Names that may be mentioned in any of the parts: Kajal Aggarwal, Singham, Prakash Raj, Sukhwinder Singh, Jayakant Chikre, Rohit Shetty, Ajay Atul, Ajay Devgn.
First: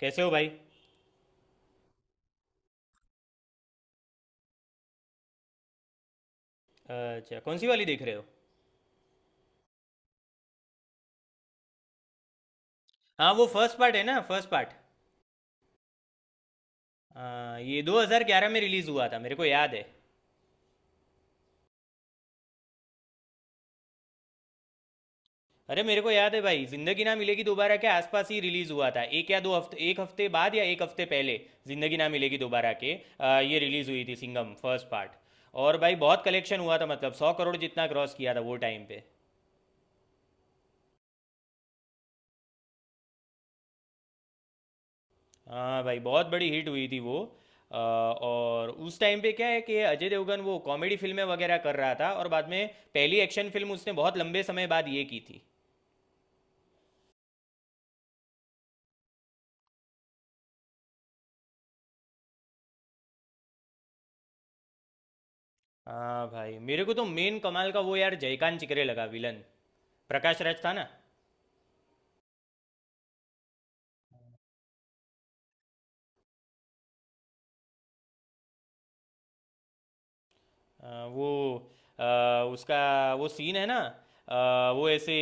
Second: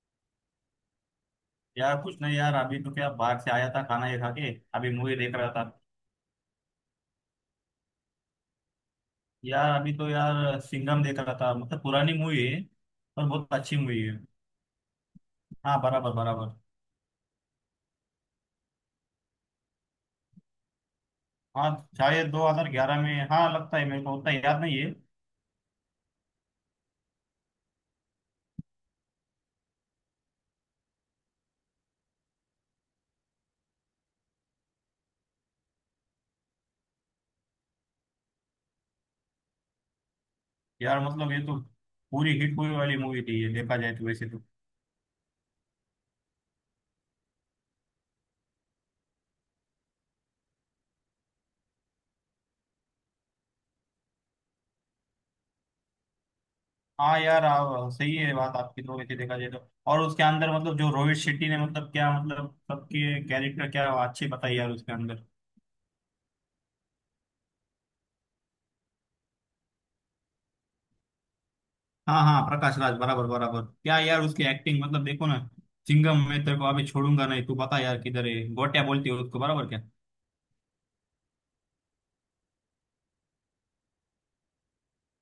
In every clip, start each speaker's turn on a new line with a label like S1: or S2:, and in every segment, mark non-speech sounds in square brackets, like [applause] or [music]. S1: कैसे हो भाई?
S2: यार कुछ नहीं यार। अभी तो क्या, बाहर से आया था खाना ये खा के। अभी मूवी देख रहा था।
S1: अच्छा, कौन सी वाली देख रहे हो?
S2: यार अभी तो यार सिंघम देख रहा था। मतलब पुरानी मूवी है पर
S1: हाँ, वो
S2: बहुत अच्छी
S1: फर्स्ट पार्ट है
S2: मूवी है।
S1: ना, फर्स्ट पार्ट।
S2: हाँ, बराबर बराबर।
S1: हाँ, ये 2011 में रिलीज़ हुआ था, मेरे को याद है।
S2: हाँ, शायद 2011 में। हाँ, लगता है मेरे को उतना याद नहीं है।
S1: अरे, मेरे को याद है भाई, जिंदगी ना मिलेगी दोबारा के आसपास ही रिलीज़ हुआ था, एक या दो हफ्ते, एक हफ्ते बाद या एक हफ्ते पहले। जिंदगी ना मिलेगी दोबारा के ये रिलीज़ हुई थी सिंगम फर्स्ट पार्ट। और भाई बहुत कलेक्शन हुआ था, मतलब 100 करोड़ जितना क्रॉस किया था वो टाइम पे।
S2: यार मतलब ये तो पूरी हिट हुई वाली मूवी थी ये, देखा जाए तो वैसे तो।
S1: हाँ भाई, बहुत बड़ी हिट हुई थी वो। और उस टाइम पे क्या है कि अजय देवगन वो कॉमेडी फिल्में वगैरह कर रहा था, और बाद में पहली एक्शन फिल्म उसने बहुत लंबे समय बाद ये की थी।
S2: हाँ यार, सही है बात आपकी तो, वैसे देखा जाए तो। और उसके अंदर मतलब जो रोहित शेट्टी ने, मतलब क्या मतलब, सबके कैरेक्टर क्या अच्छे बताए यार उसके अंदर।
S1: हाँ भाई, मेरे को तो मेन कमाल का वो यार जयकांत चिकरे लगा, विलन। प्रकाश राज था ना।
S2: हाँ हाँ, प्रकाश राज बराबर बराबर, क्या यार उसकी एक्टिंग, मतलब देखो ना। चिंगम मैं तेरे को अभी छोड़ूंगा नहीं, तू बता यार किधर है, गोटिया बोलती है उसको, बराबर क्या।
S1: वो अ, उसका वो सीन है ना। वो ऐसे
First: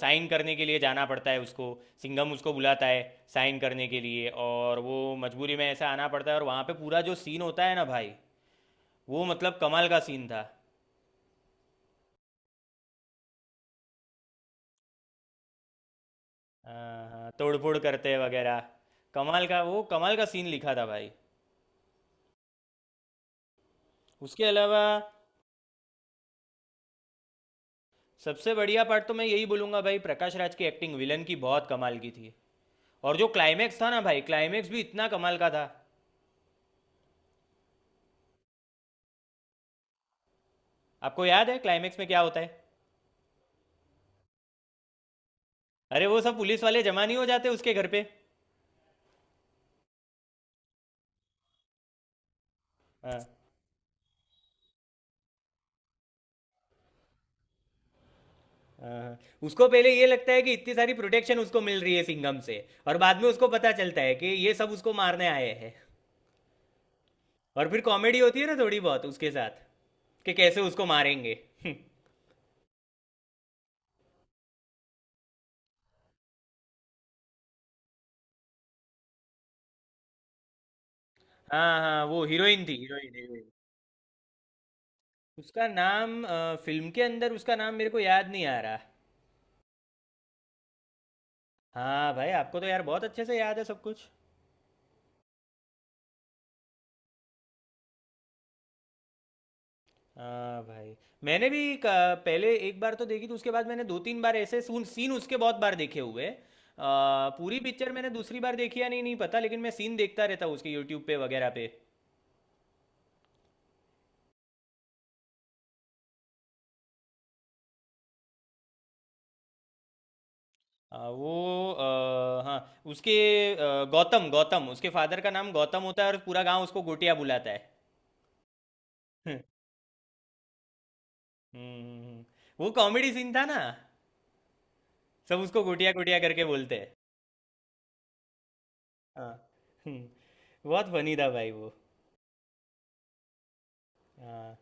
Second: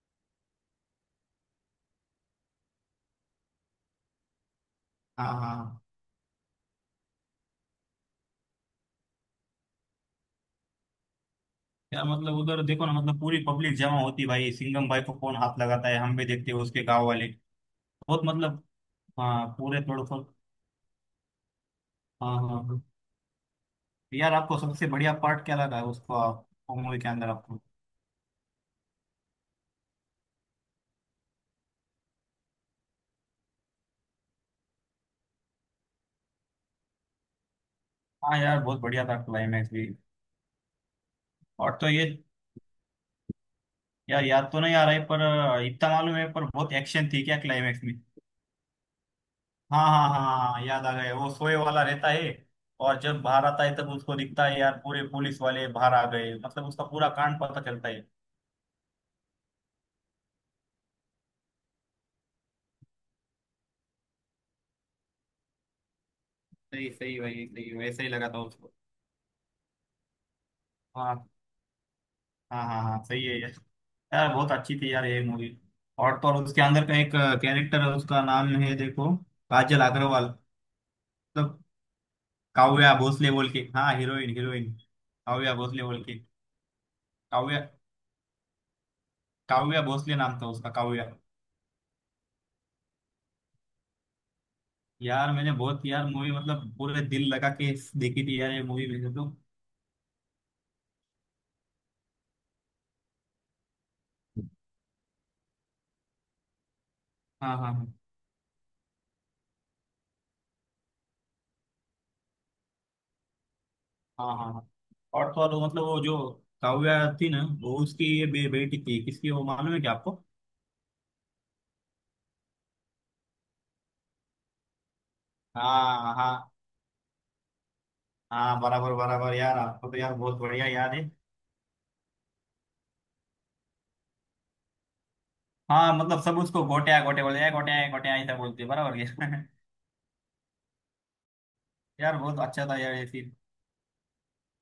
S1: साइन करने के लिए जाना पड़ता है उसको। सिंघम उसको बुलाता है साइन करने के लिए, और वो
S2: हाँ
S1: मजबूरी में
S2: हाँ।
S1: ऐसा आना पड़ता है, और वहाँ पे पूरा जो सीन होता है ना भाई, वो मतलब कमाल का सीन था।
S2: यार मतलब उधर देखो ना, मतलब पूरी पब्लिक जमा होती है भाई, सिंघम भाई को कौन हाथ लगाता है हम भी देखते हैं, उसके गांव
S1: हाँ
S2: वाले।
S1: हाँ, तोड़फोड़ करते
S2: बहुत मतलब।
S1: वगैरह। कमाल
S2: हाँ
S1: का
S2: पूरे
S1: वो
S2: थोड़ा
S1: कमाल
S2: सा।
S1: का सीन लिखा था भाई।
S2: हाँ हाँ हाँ। यार
S1: उसके
S2: आपको
S1: अलावा
S2: सबसे बढ़िया पार्ट क्या लगा उसको मूवी के अंदर आपको?
S1: सबसे बढ़िया पार्ट तो मैं यही बोलूंगा भाई, प्रकाश राज की एक्टिंग, विलन की, बहुत कमाल की थी। और जो क्लाइमैक्स था ना भाई, क्लाइमैक्स भी इतना कमाल का था।
S2: हाँ यार, बहुत बढ़िया था क्लाइमैक्स भी।
S1: आपको याद है
S2: और तो
S1: क्लाइमैक्स
S2: ये।
S1: में क्या होता है?
S2: यार याद तो नहीं आ रहा है पर इतना
S1: अरे,
S2: मालूम
S1: वो
S2: है,
S1: सब
S2: पर
S1: पुलिस
S2: बहुत
S1: वाले जमा
S2: एक्शन
S1: नहीं
S2: थी
S1: हो
S2: क्या
S1: जाते उसके
S2: क्लाइमैक्स
S1: घर
S2: में।
S1: पे?
S2: हाँ हाँ हाँ हाँ, हाँ, याद आ गए। वो सोए वाला रहता है। और जब
S1: हाँ
S2: बाहर आता है तब उसको दिखता है यार, पूरे पुलिस वाले बाहर आ गए, मतलब उसका पूरा कांड पता चलता है।
S1: हाँ हाँ। उसको पहले ये लगता है कि इतनी सारी प्रोटेक्शन उसको मिल रही है सिंघम से, और बाद में उसको पता चलता है कि ये सब उसको मारने आए हैं।
S2: सही सही, वही
S1: और
S2: सही,
S1: फिर
S2: वैसे ही
S1: कॉमेडी
S2: लगा
S1: होती
S2: था
S1: है ना
S2: उसको।
S1: थोड़ी बहुत उसके साथ, कि कैसे उसको
S2: हाँ
S1: मारेंगे। [laughs]
S2: हाँ हाँ हाँ, सही है यार। यार बहुत अच्छी थी यार ये मूवी। और तो और उसके अंदर का एक कैरेक्टर है, उसका नाम है देखो, काजल अग्रवाल, मतलब।
S1: हाँ हाँ, वो हीरोइन थी,
S2: काव्या
S1: हीरोइन
S2: भोसले
S1: हीरोइन।
S2: बोल के। हाँ, हीरोइन हीरोइन। काव्या भोसले बोल के।
S1: फिल्म के अंदर उसका
S2: काव्या,
S1: नाम मेरे को याद नहीं आ रहा।
S2: काव्या भोसले नाम था उसका, काव्या।
S1: हाँ भाई, आपको तो यार बहुत अच्छे से याद है सब कुछ।
S2: यार मैंने बहुत यार, मूवी मतलब पूरे दिल लगा के देखी थी यार, ये मूवी मैंने तो।
S1: हाँ भाई, मैंने भी पहले एक बार तो देखी थी, उसके बाद मैंने 2-3 बार ऐसे सून सीन उसके बहुत बार देखे हुए हैं।
S2: हाँ हाँ
S1: पूरी पिक्चर
S2: हाँ
S1: मैंने दूसरी बार देखी या नहीं, नहीं पता, लेकिन मैं सीन देखता रहता हूँ उसके यूट्यूब पे वगैरह पे।
S2: हाँ हाँ हाँ। और तो और वो मतलब वो जो काव्या थी ना, वो उसकी ये बेटी थी किसकी वो मालूम है क्या आपको?
S1: वो हाँ, उसके गौतम गौतम उसके फादर का नाम गौतम होता है,
S2: हाँ
S1: और पूरा
S2: हाँ
S1: गांव उसको गोटिया बुलाता है।
S2: हाँ, बराबर
S1: [laughs]
S2: बराबर
S1: हम्म,
S2: यार, आपको तो यार बहुत बढ़िया याद है।
S1: हम्म। वो कॉमेडी सीन था ना, सब उसको गोटिया
S2: हाँ
S1: गोटिया
S2: मतलब सब
S1: करके
S2: उसको
S1: बोलते हैं।
S2: गोटिया गोटे बोलते हैं, गोटिया गोटिया ऐसा बोलते हैं, बराबर
S1: हाँ,
S2: यार।
S1: हम्म, बहुत फनी था भाई वो।
S2: [laughs] यार बहुत अच्छा था यार ये सीन।
S1: हाँ,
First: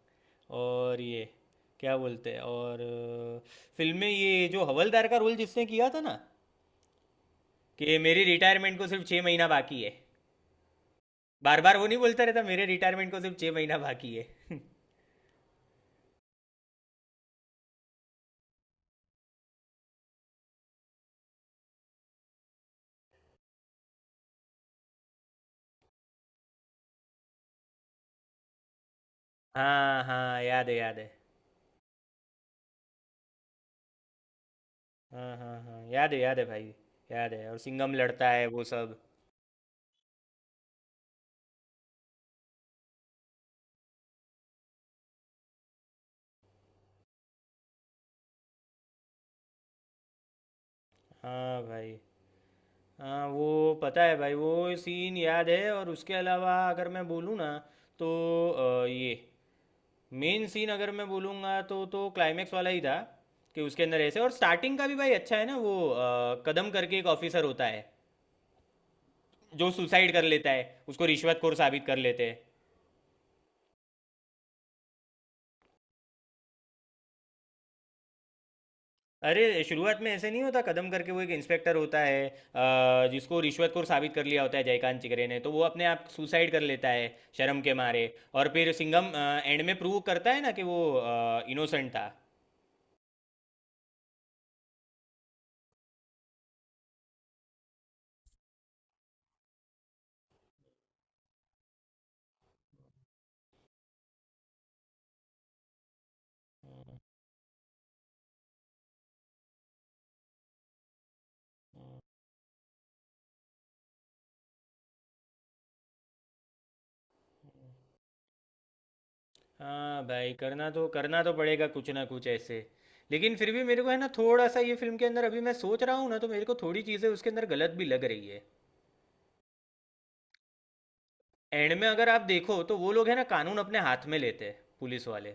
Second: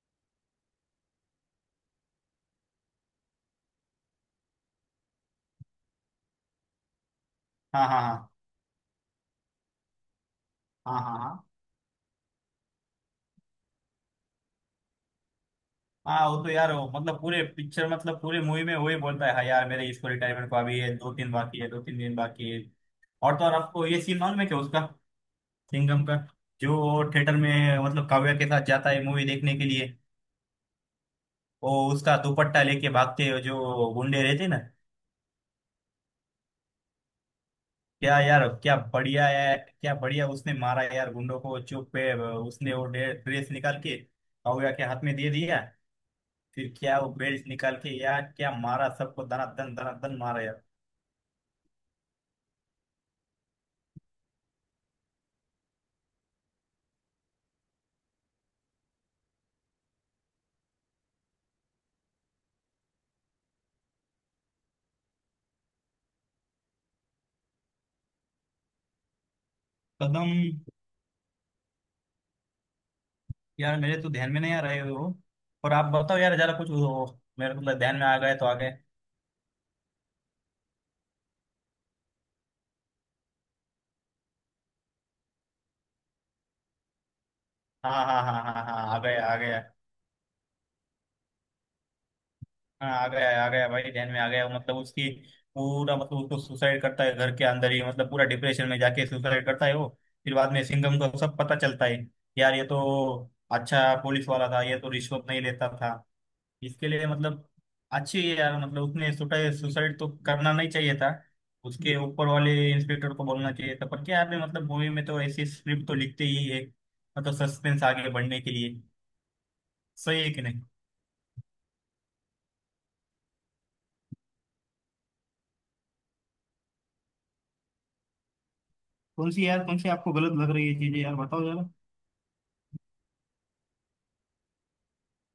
S1: और ये क्या बोलते हैं, और फिल्म में ये जो हवलदार का रोल जिसने किया था ना,
S2: हाँ
S1: कि
S2: हाँ
S1: मेरी
S2: हाँ
S1: रिटायरमेंट को सिर्फ 6 महीना बाकी है।
S2: हाँ हाँ हाँ।
S1: बार बार वो नहीं बोलता रहता, मेरे रिटायरमेंट को सिर्फ छः महीना बाकी है। [laughs]
S2: हाँ वो तो यार, मतलब पूरे पिक्चर, मतलब पूरे मूवी में वही बोलता है, हाँ यार मेरे इसको रिटायरमेंट को अभी है, दो तीन बाकी है, दो तीन दिन बाकी है। और तो और आपको ये सीन मालूम है क्या उसका, सिंघम का, जो वो थिएटर में मतलब काव्या के साथ जाता है मूवी देखने के लिए।
S1: हाँ हाँ, याद है, याद है।
S2: वो उसका दुपट्टा लेके भागते हैं जो गुंडे रहते हैं ना।
S1: हाँ हाँ हाँ, याद है, याद है भाई। याद है, और सिंघम
S2: क्या
S1: लड़ता है
S2: यार,
S1: वो
S2: क्या
S1: सब।
S2: बढ़िया है, क्या बढ़िया उसने मारा यार गुंडों को, चुप पे उसने वो ड्रेस निकाल के काव्या के हाथ में दे दिया। फिर क्या वो बेल्ट निकाल के यार, क्या मारा सबको, धनाधन धनाधन मारा यार।
S1: हाँ भाई, हाँ, वो पता है भाई, वो सीन याद है, और उसके अलावा अगर मैं बोलूँ ना तो ये मेन सीन अगर मैं बोलूँगा तो क्लाइमेक्स वाला ही था। कि उसके अंदर ऐसे, और स्टार्टिंग का भी भाई अच्छा है ना, वो कदम करके एक ऑफिसर होता है, जो सुसाइड कर
S2: कदम?
S1: लेता है, उसको रिश्वतखोर साबित कर लेते हैं।
S2: यार मेरे तो ध्यान में नहीं आ रहे हो। और आप बताओ यार जरा कुछ, मेरे को तो ध्यान में आ गए तो आ गए।
S1: अरे! शुरुआत में ऐसे नहीं होता, कदम करके वो एक इंस्पेक्टर होता है, जिसको रिश्वतखोर साबित कर लिया होता है जयकांत चिकरे ने, तो वो अपने आप सुसाइड कर लेता है, शर्म के मारे।
S2: हाँ हाँ हाँ
S1: और
S2: हाँ हाँ
S1: फिर
S2: हाँ, आ
S1: सिंघम
S2: गया आ गया।
S1: एंड में प्रूव करता है ना कि वो इनोसेंट था।
S2: हाँ आ गया भाई, ध्यान में आ गया, मतलब उसकी पूरा, मतलब उसको सुसाइड करता है घर के अंदर ही, मतलब पूरा डिप्रेशन में जाके सुसाइड करता है वो। फिर बाद में सिंघम को सब पता चलता है। यार ये तो अच्छा पुलिस वाला था, ये तो रिश्वत नहीं लेता था इसके लिए मतलब। अच्छी है यार, मतलब उसने सुसाइड सुसाइड तो करना नहीं चाहिए था। उसके ऊपर वाले इंस्पेक्टर को बोलना चाहिए था, पर क्या आपने, मतलब मूवी में तो ऐसी स्क्रिप्ट तो लिखते ही है, मतलब सस्पेंस आगे बढ़ने के लिए।
S1: हाँ
S2: सही है
S1: भाई,
S2: कि नहीं?
S1: करना तो पड़ेगा कुछ ना कुछ ऐसे। लेकिन फिर भी मेरे को है ना थोड़ा-सा, ये फ़िल्म के अंदर, अभी मैं सोच रहा हूँ ना तो मेरे को थोड़ी चीज़ें उसके अंदर गलत भी लग रही है।
S2: कौन सी यार, कौन सी आपको गलत लग रही है चीजें यार, बताओ जरा।
S1: एंड में अगर आप देखो तो वो लोग है ना, कानून अपने हाथ में लेते हैं, पुलिस वाले।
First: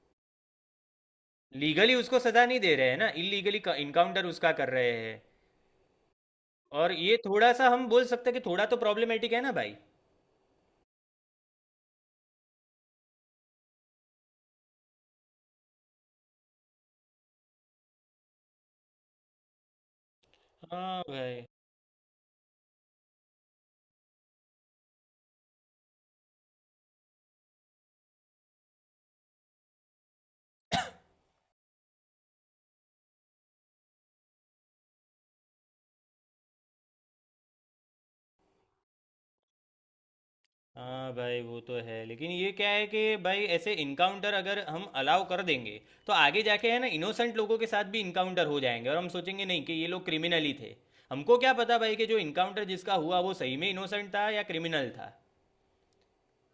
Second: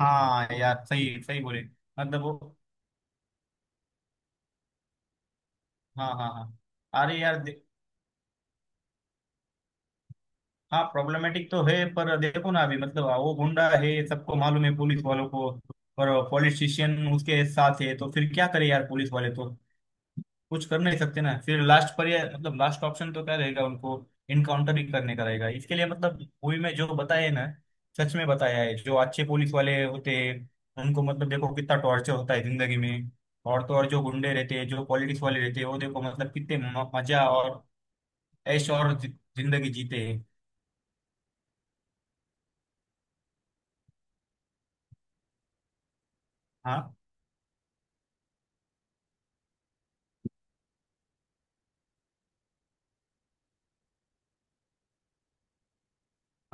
S2: हाँ यार, सही सही बोले।
S1: लीगली उसको
S2: मतलब
S1: सजा
S2: वो।
S1: नहीं दे रहे हैं ना, इलीगली इनकाउंटर उसका कर रहे हैं।
S2: हाँ हाँ हाँ।
S1: और ये
S2: अरे यार
S1: थोड़ा सा हम बोल सकते हैं कि थोड़ा तो प्रॉब्लमेटिक है ना भाई।
S2: हाँ प्रॉब्लमेटिक तो है, पर देखो ना अभी मतलब वो गुंडा है, सबको मालूम है पुलिस वालों को। पर पॉलिटिशियन उसके साथ है तो फिर क्या करे यार पुलिस वाले तो, कुछ कर नहीं
S1: हाँ
S2: सकते ना,
S1: भाई,
S2: फिर लास्ट पर ये मतलब लास्ट ऑप्शन तो क्या रहेगा उनको। इनकाउंटर ही करने का रहेगा इसके लिए मतलब, मूवी में जो बताया है ना। सच में बताया है, जो अच्छे पुलिस वाले होते हैं उनको मतलब देखो कितना टॉर्चर होता है जिंदगी में। और तो और जो गुंडे रहते हैं, जो पॉलिटिक्स वाले रहते हैं, वो देखो मतलब कितने मजा और ऐश और जिंदगी जीते हैं।
S1: हाँ भाई, वो तो है, लेकिन ये क्या है कि भाई, ऐसे इनकाउंटर अगर हम अलाउ कर देंगे, तो आगे जाके है ना
S2: हाँ
S1: इनोसेंट लोगों के साथ भी इनकाउंटर हो जाएंगे, और हम सोचेंगे नहीं कि ये लोग क्रिमिनल ही थे। हमको क्या पता भाई, कि जो इनकाउंटर जिसका हुआ वो सही में इनोसेंट था या क्रिमिनल था।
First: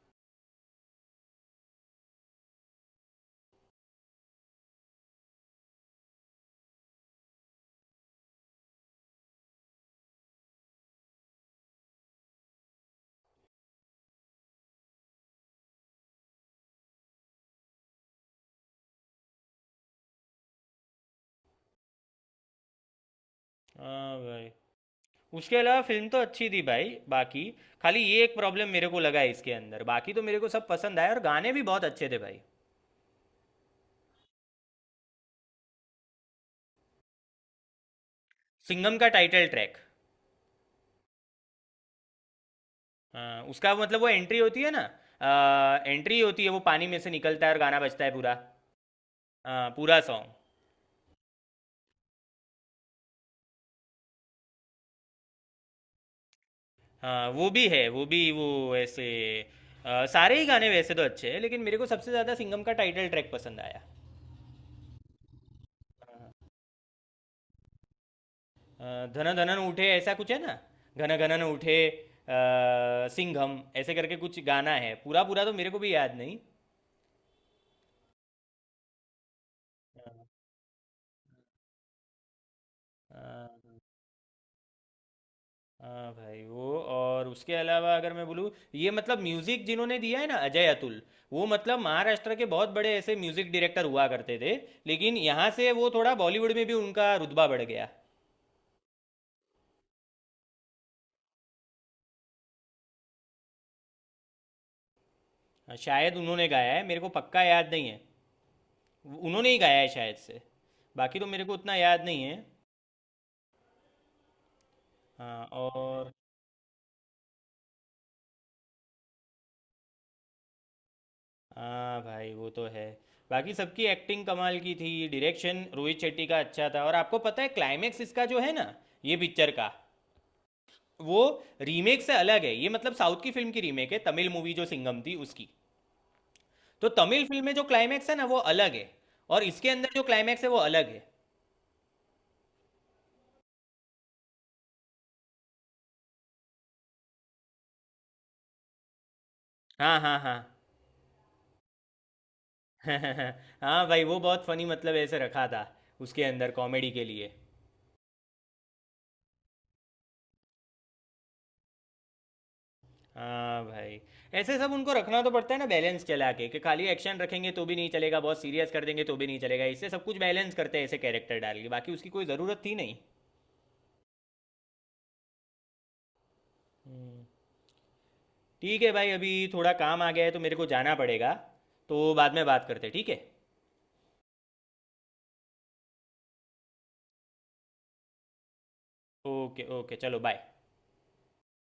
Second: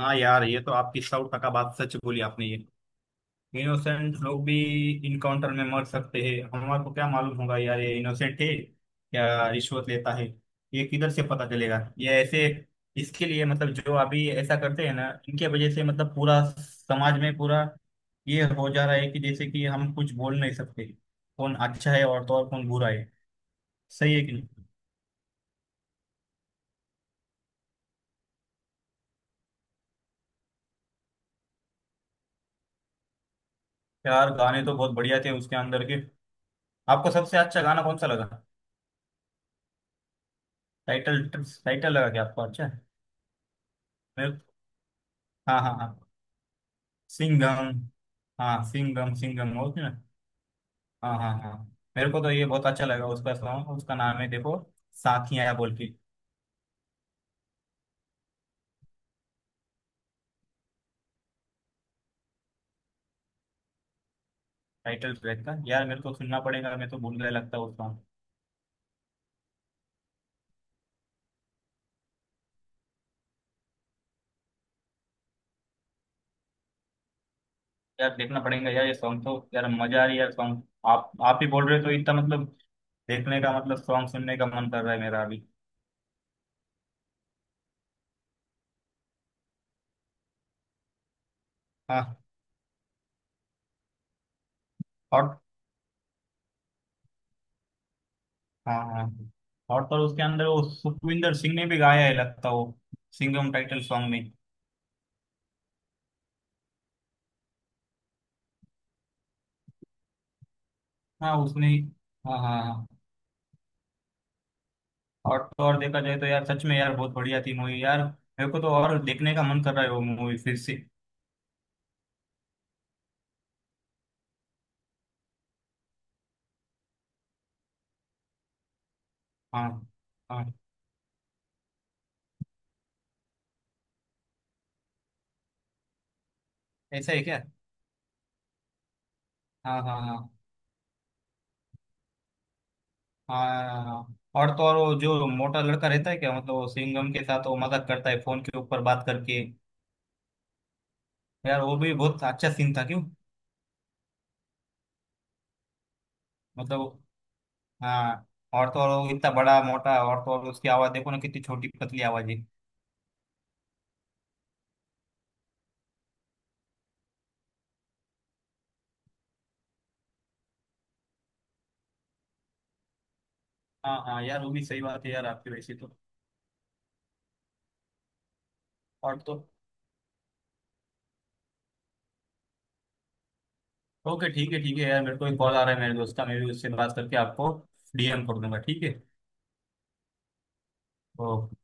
S2: हाँ यार, ये तो आपकी सौ टका बात सच बोली आपने ये। इनोसेंट लोग भी इनकाउंटर में मर सकते हैं, हमारे को क्या मालूम होगा यार ये इनोसेंट है या रिश्वत लेता है, ये किधर से पता चलेगा ये ऐसे। इसके लिए मतलब, जो अभी ऐसा करते हैं ना, इनके वजह से मतलब पूरा समाज में पूरा ये हो जा रहा है कि जैसे कि हम कुछ बोल नहीं सकते कौन अच्छा है, और तो और कौन बुरा है। सही
S1: हाँ
S2: है कि
S1: भाई,
S2: नहीं?
S1: उसके अलावा फिल्म तो अच्छी थी भाई बाकी। खाली ये एक प्रॉब्लम मेरे को लगा है इसके अंदर, बाकी तो मेरे को सब पसंद आया, और गाने भी बहुत अच्छे थे भाई।
S2: यार गाने तो बहुत बढ़िया थे उसके अंदर के। आपको सबसे अच्छा गाना कौन सा लगा?
S1: सिंगम का टाइटल ट्रैक।
S2: टाइटल टाइटल लगा क्या आपको अच्छा?
S1: हाँ, उसका मतलब वो
S2: मेरे।
S1: एंट्री होती है ना।
S2: हाँ हाँ हाँ,
S1: एंट्री होती है, वो पानी में से निकलता है और गाना
S2: सिंघम।
S1: बजता है पूरा।
S2: हाँ, सिंघम सिंघम हो
S1: हाँ,
S2: उसमें।
S1: पूरा सॉन्ग।
S2: हाँ हाँ हाँ। मेरे को तो ये बहुत अच्छा लगा उसका सॉन्ग, उसका नाम है देखो, साथिया बोल के।
S1: हाँ, वो भी है, वो भी, वो ऐसे सारे ही गाने वैसे तो अच्छे हैं, लेकिन मेरे को सबसे ज़्यादा सिंगम का टाइटल ट्रैक पसंद आया।
S2: टाइटल ट्रैक का यार, मेरे को सुनना पड़ेगा, मैं तो भूल गया लगता है उस सॉन्ग।
S1: अ, धन धनन उठे ऐसा कुछ है ना। घन घनन उठे सिंघम ऐसे करके कुछ गाना है, पूरा पूरा तो मेरे को भी याद नहीं।
S2: यार देखना पड़ेगा यार ये सॉन्ग तो यार, मजा आ रही है
S1: हाँ
S2: यार सॉन्ग। आप ही बोल रहे हो तो इतना मतलब, देखने
S1: हाँ,
S2: का मतलब सॉन्ग सुनने का मन कर रहा है मेरा अभी।
S1: हाँ भाई, वो और उसके अलावा अगर मैं बोलूँ, ये मतलब म्यूज़िक जिन्होंने दिया है ना, अजय अतुल, वो मतलब
S2: हाँ
S1: महाराष्ट्र के बहुत बड़े ऐसे म्यूज़िक डायरेक्टर हुआ करते थे। लेकिन
S2: और।
S1: यहाँ से वो थोड़ा बॉलीवुड में भी उनका रुतबा बढ़ गया।
S2: हाँ हाँ। और तो उसके अंदर वो सुखविंदर सिंह ने भी गाया है लगता है वो, सिंघम टाइटल सॉन्ग में।
S1: हाँ, शायद उन्होंने गाया है, मेरे को पक्का याद नहीं है। उन्होंने ही गाया है शायद से। बाकी तो
S2: हाँ
S1: मेरे को
S2: उसने।
S1: उतना याद नहीं है।
S2: हाँ हाँ हाँ। और
S1: हाँ,
S2: तो और देखा
S1: और
S2: जाए तो यार, सच में यार बहुत बढ़िया थी मूवी यार, मेरे को तो और देखने का मन कर रहा है वो मूवी फिर से।
S1: हाँ भाई, वो तो है। बाकी सबकी एक्टिंग कमाल की थी, डायरेक्शन रोहित शेट्टी का अच्छा था, और आपको पता है क्लाइमेक्स इसका जो है ना, ये पिक्चर का,
S2: हाँ हाँ।
S1: वो रीमेक से अलग है, ये मतलब साउथ की फिल्म की रीमेक है, तमिल मूवी जो सिंगम थी उसकी। तो
S2: ऐसा है
S1: तमिल
S2: क्या?
S1: फिल्म में जो क्लाइमेक्स है ना, वो अलग है। और इसके
S2: हाँ
S1: अंदर
S2: हाँ
S1: जो
S2: हाँ।
S1: क्लाइमेक्स है, वो अलग है।
S2: हाँ हाँ। और तो और वो जो मोटा लड़का रहता है क्या मतलब, वो सिंघम के साथ वो मजाक करता है फोन के ऊपर बात करके।
S1: हाँ हाँ हाँ।
S2: यार वो भी बहुत अच्छा सीन था क्यों।
S1: [laughs] हाँ भाई, वो बहुत फनी, मतलब ऐसे रखा था उसके अंदर कॉमेडी
S2: मतलब।
S1: के लिए।
S2: हाँ और तो और वो इतना बड़ा मोटा, और तो और उसकी आवाज देखो ना कितनी छोटी पतली आवाज है।
S1: हाँ भाई, ऐसे सब उनको रखना तो पड़ता है ना, बैलेंस चला के, कि खाली एक्शन रखेंगे तो भी नहीं चलेगा, बहुत सीरियस कर देंगे तो भी नहीं चलेगा, इससे सब कुछ बैलेंस करते हैं ऐसे कैरेक्टर डाल के, बाकी उसकी कोई ज़रूरत थी नहीं।
S2: हाँ हाँ यार, वो भी सही बात है यार आपकी वैसे तो।
S1: हम्म, ठीक है भाई,
S2: और
S1: अभी
S2: तो।
S1: थोड़ा काम आ गया है तो मेरे को जाना पड़ेगा। तो बाद में बात करते हैं, ठीक है?
S2: ओके ठीक है यार, मेरे को एक कॉल आ रहा है मेरे दोस्त का, मैं भी उससे बात करके आपको डीएम कर दूंगा, ठीक है?
S1: ओके, ओके, चलो बाय।
S2: ओके।